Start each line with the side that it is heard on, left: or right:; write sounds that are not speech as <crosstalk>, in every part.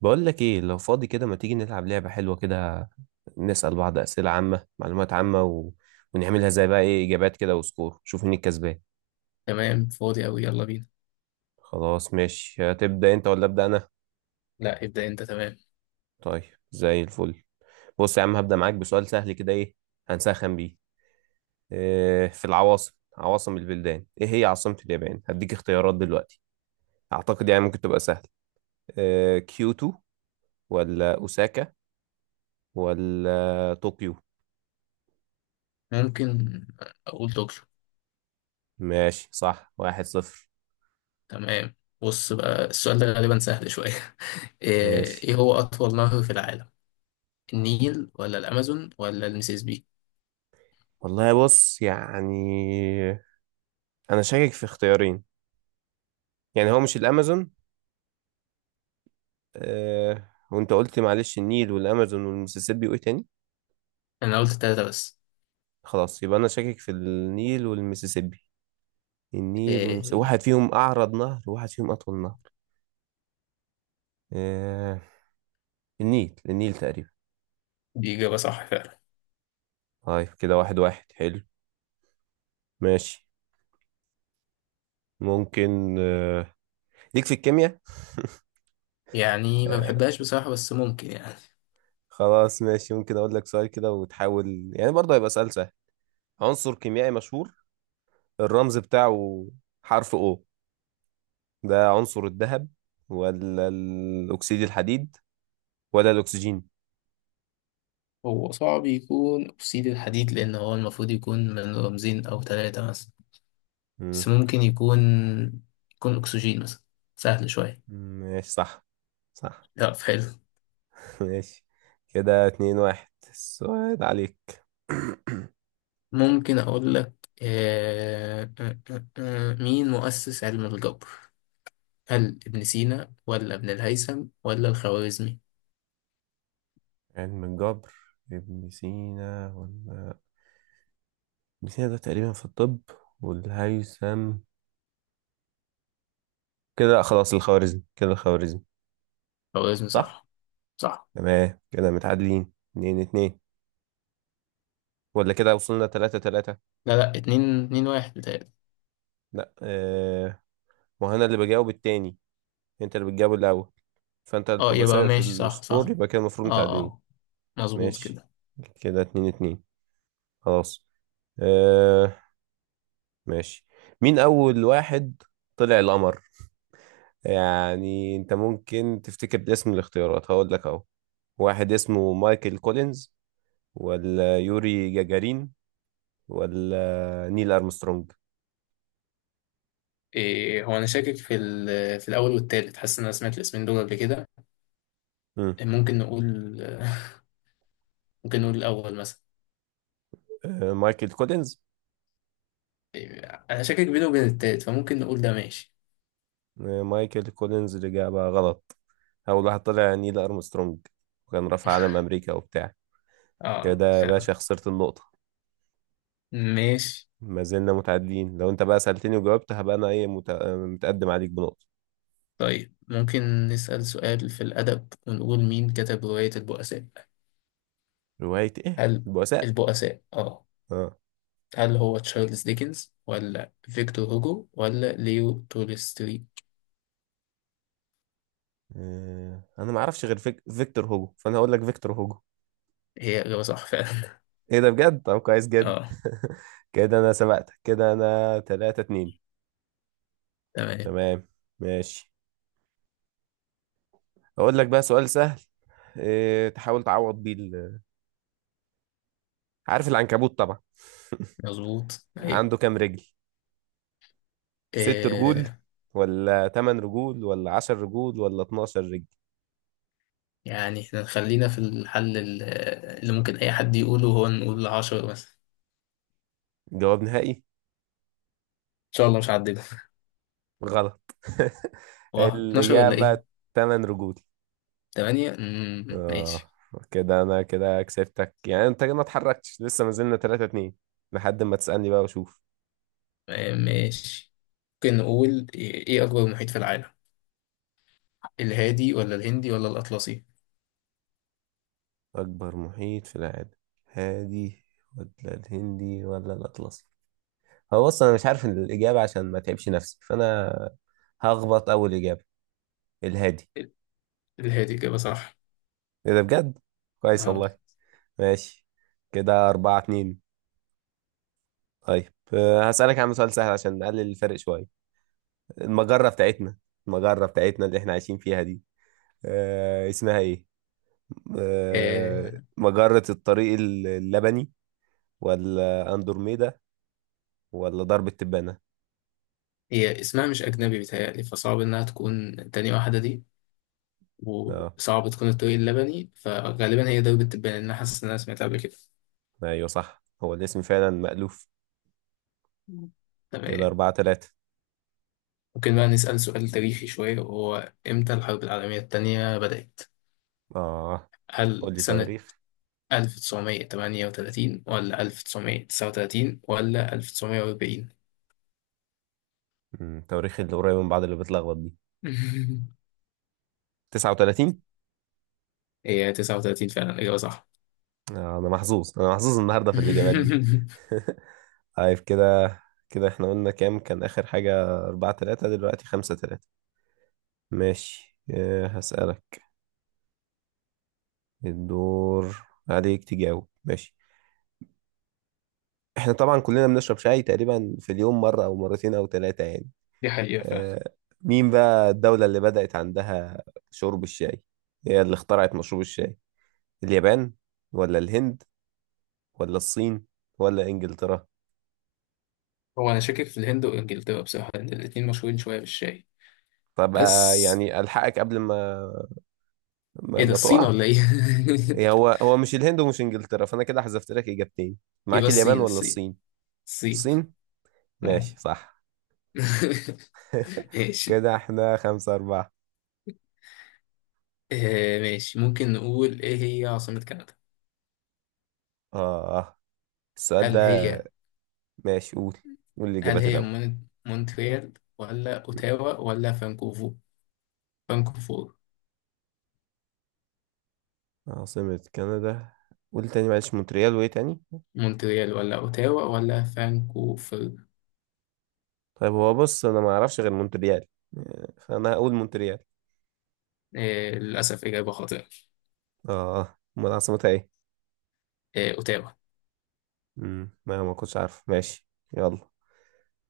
right: بقول لك ايه، لو فاضي كده ما تيجي نلعب لعبة حلوة كده؟ نسأل بعض أسئلة عامة، معلومات عامة ونعملها زي بقى ايه إجابات كده وسكور، شوف مين الكسبان.
left: تمام. فاضي أوي، يلا بينا.
right: خلاص ماشي، هتبدأ انت ولا أبدأ أنا؟
left: لا، ابدأ أنت. تمام.
right: طيب، زي الفل. بص يا عم، هبدأ معاك بسؤال سهل كده، ايه هنسخن بيه. إيه في العواصم، عواصم البلدان، ايه هي عاصمة اليابان؟ هديك اختيارات دلوقتي، أعتقد يعني ممكن تبقى سهل. إيه، كيوتو ولا أوساكا ولا طوكيو؟
left: ممكن أقول دكتور.
right: ماشي صح، واحد صفر.
left: تمام. بص بقى، السؤال ده غالبا سهل شوية. <laughs> إيه
right: ماشي،
left: إيه هو أطول نهر في العالم؟ النيل ولا الأمازون ولا المسيسيبي؟
right: والله بص يعني انا شاكك في اختيارين. يعني هو مش الامازون. آه، وانت قلت معلش النيل والامازون والمسيسيبي وايه تاني؟
left: أنا قلت التلاتة بس.
right: خلاص يبقى انا شاكك في النيل والمسيسيبي. النيل
left: إيه.
right: والمسيسيبي، واحد فيهم اعرض نهر وواحد فيهم اطول نهر. آه، النيل، النيل تقريبا.
left: دي إجابة صح فعلا.
right: طيب كده واحد واحد، حلو. ماشي، ممكن آه، ليك في الكيمياء؟
left: يعني ما
right: آه
left: بحبهاش بصراحة، بس ممكن يعني.
right: خلاص ماشي، ممكن اقول لك سؤال كده وتحاول، يعني برضه هيبقى سؤال سهل. عنصر كيميائي مشهور، الرمز بتاعه حرف O، ده عنصر الذهب ولا الأكسيد الحديد ولا الأكسجين؟
left: هو صعب يكون أكسيد الحديد، لأن هو المفروض يكون من رمزين أو تلاتة مثلا.
right: مم.
left: بس ممكن يكون أكسجين مثلا، سهل شوية.
right: ماشي صح، صح.
left: لا، حلو.
right: <laughs> ماشي، كده اتنين واحد، السؤال عليك. <coughs> <clears throat>
left: ممكن أقول لك مين مؤسس علم الجبر؟ هل ابن سينا ولا ابن الهيثم ولا الخوارزمي؟
right: علم الجبر، ابن سينا ولا ابن سينا ده تقريبا في الطب، والهيثم كده لأ، خلاص الخوارزمي، كده الخوارزمي.
left: خوارزمي،
right: صح.
left: صح. صح.
right: تمام، كده متعادلين اتنين اتنين ولا كده وصلنا تلاتة تلاتة؟
left: لا، لا، اتنين اتنين واحد بتهيألي.
right: لا اه، وهنا اللي بجاوب التاني، انت اللي بتجاوب الأول، فانت اللي
left: اه،
right: بتبقى
left: يبقى
right: سابق في
left: ماشي، صح،
right: السكور،
left: صح.
right: يبقى كده المفروض
left: اه،
right: متعادلين.
left: اه، مظبوط
right: ماشي
left: كده.
right: كده اتنين اتنين، خلاص. آه ماشي، مين اول واحد طلع القمر؟ يعني انت ممكن تفتكر باسم الاختيارات، هقول لك اهو. واحد اسمه مايكل كولينز، ولا يوري جاجارين، ولا نيل ارمسترونج؟
left: إيه، هو أنا شاكك في الأول والتالت، حاسس إن أنا سمعت الاسمين دول قبل كده.
right: مم.
left: ممكن نقول ممكن نقول الأول مثلا.
right: آه مايكل كولينز.
left: إيه، أنا شاكك بينه وبين التالت، فممكن نقول ده. ماشي.
right: آه مايكل كولينز، الاجابه غلط. اول واحد طلع نيل ارمسترونج، وكان رفع علم امريكا وبتاع.
left: اه،
right: كده يا باشا خسرت النقطة.
left: ماشي.
right: ما زلنا متعادلين، لو انت بقى سألتني وجاوبت هبقى انا ايه متقدم عليك بنقطة.
left: طيب، ممكن نسأل سؤال في الأدب ونقول: مين كتب رواية البؤساء؟
right: رواية ايه،
left: هل
right: البؤساء؟
left: البؤساء، اه.
right: اه.
left: هل هو تشارلز ديكنز ولا فيكتور هوجو ولا ليو تولستوي؟
right: آه، انا ما اعرفش غير فيكتور هوجو، فانا هقول لك فيكتور هوجو.
left: هي إجابة صح فعلا.
right: ايه ده بجد؟ طب كويس
left: <laughs>
right: جدا.
left: اه،
right: <laughs> كده انا سبقتك، كده انا 3 2.
left: تمام،
right: تمام ماشي، اقول لك بقى سؤال سهل إيه تحاول تعوض بيه عارف العنكبوت طبعا.
left: مظبوط،
right: <laughs>
left: أيوه.
right: عنده كام رجل؟ ست رجول
left: آه
right: ولا تمن رجول ولا عشر رجول ولا 12 رجل؟
left: يعني احنا خلينا في الحل اللي ممكن أي حد يقوله، هو نقول عشرة مثلا.
right: جواب نهائي؟
left: إن شاء الله مش هعدلها.
right: غلط. <laughs>
left: واه، 12 ولا
right: الإجابة
left: إيه؟
right: تمن رجول.
left: 8.
right: اه،
left: ماشي.
right: كده أنا كده كسبتك، يعني أنت كده ما اتحركتش لسه، ما زلنا 3 2، لحد ما تسألني بقى وأشوف.
left: ماشي، ممكن نقول: إيه أكبر محيط في العالم؟ الهادي ولا الهندي ولا الأطلسي؟
right: أكبر محيط في العالم، هادي ولا الهندي ولا الأطلسي؟ هو بص أنا مش عارف الإجابة، عشان ما تعبش نفسي فأنا هخبط أول إجابة، الهادي.
left: الهادي إجابة صح.
right: إيه ده بجد؟ كويس
left: أهو.
right: والله. ماشي، كده أربعة اتنين. طيب أه، هسألك عن سؤال سهل عشان نقلل الفرق شوية. المجرة بتاعتنا، المجرة بتاعتنا اللي احنا عايشين فيها دي، آه اسمها ايه؟ آه،
left: آه،
right: مجرة الطريق اللبني ولا اندروميدا ولا درب التبانة؟
left: هي اسمها مش أجنبي بيتهيألي، فصعب إنها تكون تاني واحدة دي،
right: اه
left: وصعب تكون الطريق اللبني، فغالبا هي دوبة التبان، لأن أنا حاسس إن أنا سمعتها قبل كده.
right: ايوه صح، هو الاسم فعلا مألوف.
left: مم.
right: كده
left: تمام.
right: أربعة تلاتة.
left: ممكن بقى نسأل سؤال تاريخي شوية، وهو إمتى الحرب العالمية التانية بدأت؟
right: اه،
left: هل
right: قول لي
left: سنة
right: تواريخ.
left: 1938 ولا 1939 ولا 1940؟
right: مم، التواريخ اللي قريبة من بعض اللي بتلخبط دي.
left: <laughs>
right: 39.
left: هي 39 فعلا إجابة صح.
right: آه انا محظوظ، انا محظوظ النهارده في الإجابات دي.
left: <laughs>
right: <laughs> طيب كده، كده احنا قلنا كام كان آخر حاجة؟ أربعة تلاتة، دلوقتي خمسة تلاتة. ماشي آه، هسألك. الدور عليك تجاوب، ماشي. احنا طبعا كلنا بنشرب شاي تقريبا في اليوم مرة او مرتين او ثلاثة يعني.
left: دي حقيقة فعلا.
right: آه، مين بقى الدولة اللي بدأت عندها شرب الشاي، هي اللي اخترعت مشروب الشاي؟ اليابان ولا الهند ولا الصين ولا انجلترا؟
left: هو أنا شاكك في الهند وإنجلترا بصراحة، لأن الاتنين مشهورين شوية بالشاي.
right: طب آه،
left: بس
right: يعني الحقك قبل ما
left: إيه ده،
right: ما
left: الصين
right: تقع.
left: ولا إيه؟
right: إيه
left: <laughs>
right: هو، هو مش الهند ومش انجلترا، فانا كده حذفت لك اجابتين،
left: يبقى
right: معاك اليابان
left: الصين،
right: ولا
left: الصين.
right: الصين.
left: الصين.
right: الصين،
left: آه.
right: ماشي صح.
left: <laughs>
right: <laughs>
left: ماشي.
right: كده احنا خمسة أربعة.
left: آه، ماشي، ممكن نقول: إيه هي عاصمة كندا؟
right: آه، السؤال
left: هل
right: ده
left: هي
right: ماشي، قول، قول
left: هل
right: الإجابات
left: هي
right: الأول.
left: مونتريال ولا أوتاوا ولا فانكوفور؟ فانكوفور.
right: عاصمة كندا، قول تاني معلش، مونتريال وإيه تاني؟
left: مونتريال ولا أوتاوا ولا فانكوفر؟
right: طيب هو بص أنا ما أعرفش غير مونتريال، فأنا هقول مونتريال.
left: آه، للأسف إجابة خاطئة.
right: آه أمال عاصمتها إيه؟
left: آه، أوتاوا.
right: ما كنتش عارف، ماشي. يلا،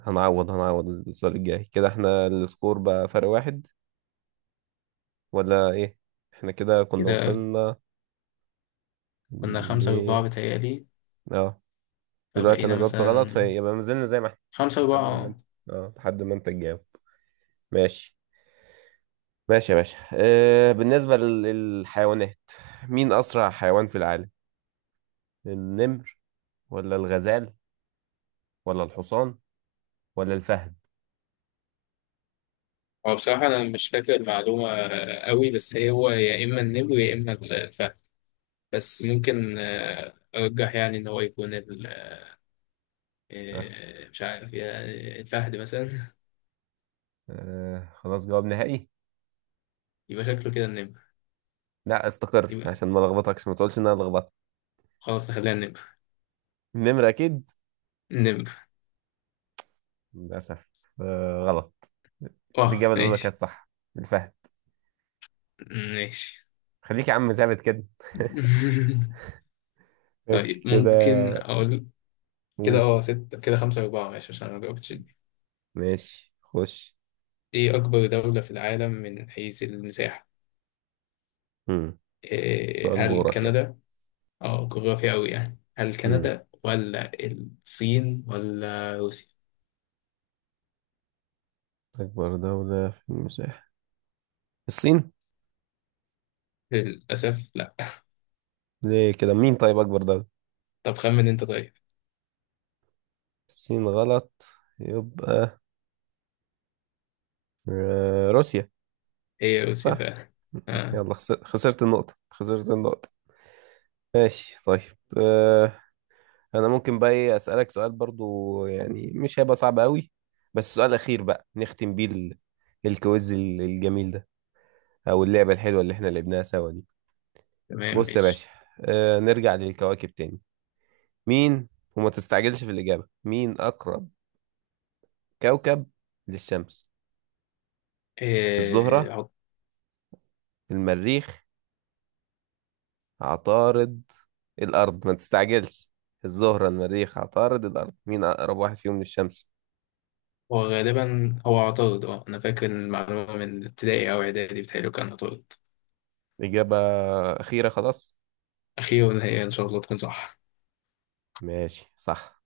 right: هنعوض، هنعوض السؤال الجاي. كده احنا السكور بقى فرق واحد ولا إيه؟ احنا كده كنا
left: كده
right: وصلنا
left: كنا
right: ل
left: خمسة أربعة بتهيألي.
right: اه، دلوقتي
left: فبقينا
right: أنا جاوبت غلط
left: مثلا
right: فيبقى ما زلنا زي ما احنا،
left: خمسة أربعة،
right: لحد ما انت،
left: اه.
right: اه لحد ما انت تجاوب. ماشي. ماشي يا باشا، أه بالنسبة للحيوانات، مين أسرع حيوان في العالم؟ النمر ولا الغزال ولا الحصان ولا الفهد؟
left: هو بصراحة أنا مش فاكر المعلومة قوي، بس هي هو يا إما النمر يا إما الفهد. بس ممكن أرجح يعني إن هو يكون
right: أه.
left: مش عارف يعني، الفهد مثلا.
right: أه خلاص، جواب نهائي؟
left: <laughs> يبقى شكله كده النمر.
right: لا استقر،
left: يبقى
right: عشان ما لخبطكش ما تقولش إن أنا لخبطت.
left: خلاص، نخليها النمر.
right: النمر أكيد؟
left: النمر.
right: للأسف أه غلط.
left: أه،
right: الإجابة الأولى كانت
left: ماشي.
right: صح، الفهد.
left: ماشي.
right: خليك يا عم ثابت كده. <laughs>
left: <laughs>
right: ماشي
left: طيب،
right: كده،
left: ممكن أقول. كده
right: قول.
left: ستة، كده خمسة أربعة، ماشي، عشان أنا مجاوبتش دي.
right: ماشي خش.
left: إيه أكبر دولة في العالم من حيث المساحة؟
right: مم. سؤال
left: هل
right: جغرافيا.
left: كندا. اه، جغرافيا أوي يعني، هل
right: مم.
left: كندا ولا الصين ولا روسيا؟
right: أكبر دولة في المساحة، الصين.
left: للأسف لأ.
right: ليه كده؟ مين طيب أكبر دولة؟
left: طب خمن أنت، طيب.
right: الصين غلط، يبقى آه، روسيا.
left: هي روسيا
right: صح.
left: فعلا. آه،
right: يلا، خسرت النقطة، خسرت النقطة. ماشي طيب، آه، أنا ممكن بقى إيه أسألك سؤال برضو، يعني مش هيبقى صعب قوي، بس سؤال أخير بقى نختم بيه الكويز الجميل ده، أو اللعبة الحلوة اللي إحنا لعبناها سوا دي.
left: تمام،
right: بص يا
left: ماشي.
right: باشا، آه، نرجع للكواكب تاني. مين، وما تستعجلش في الإجابة، مين أقرب كوكب للشمس؟
left: إيه
right: الزهرة،
left: عط-
right: المريخ، عطارد، الأرض، ما تستعجلش. الزهرة، المريخ، عطارد، الأرض، مين أقرب واحد فيهم للشمس؟
left: هو غالبا هو عطارد، أنا فاكر المعلومة من ابتدائي أو إعدادي بتهيألي، كان عطارد.
right: إجابة أخيرة خلاص؟
left: أخيرا، هي إن شاء الله تكون صح.
right: ماشي صح.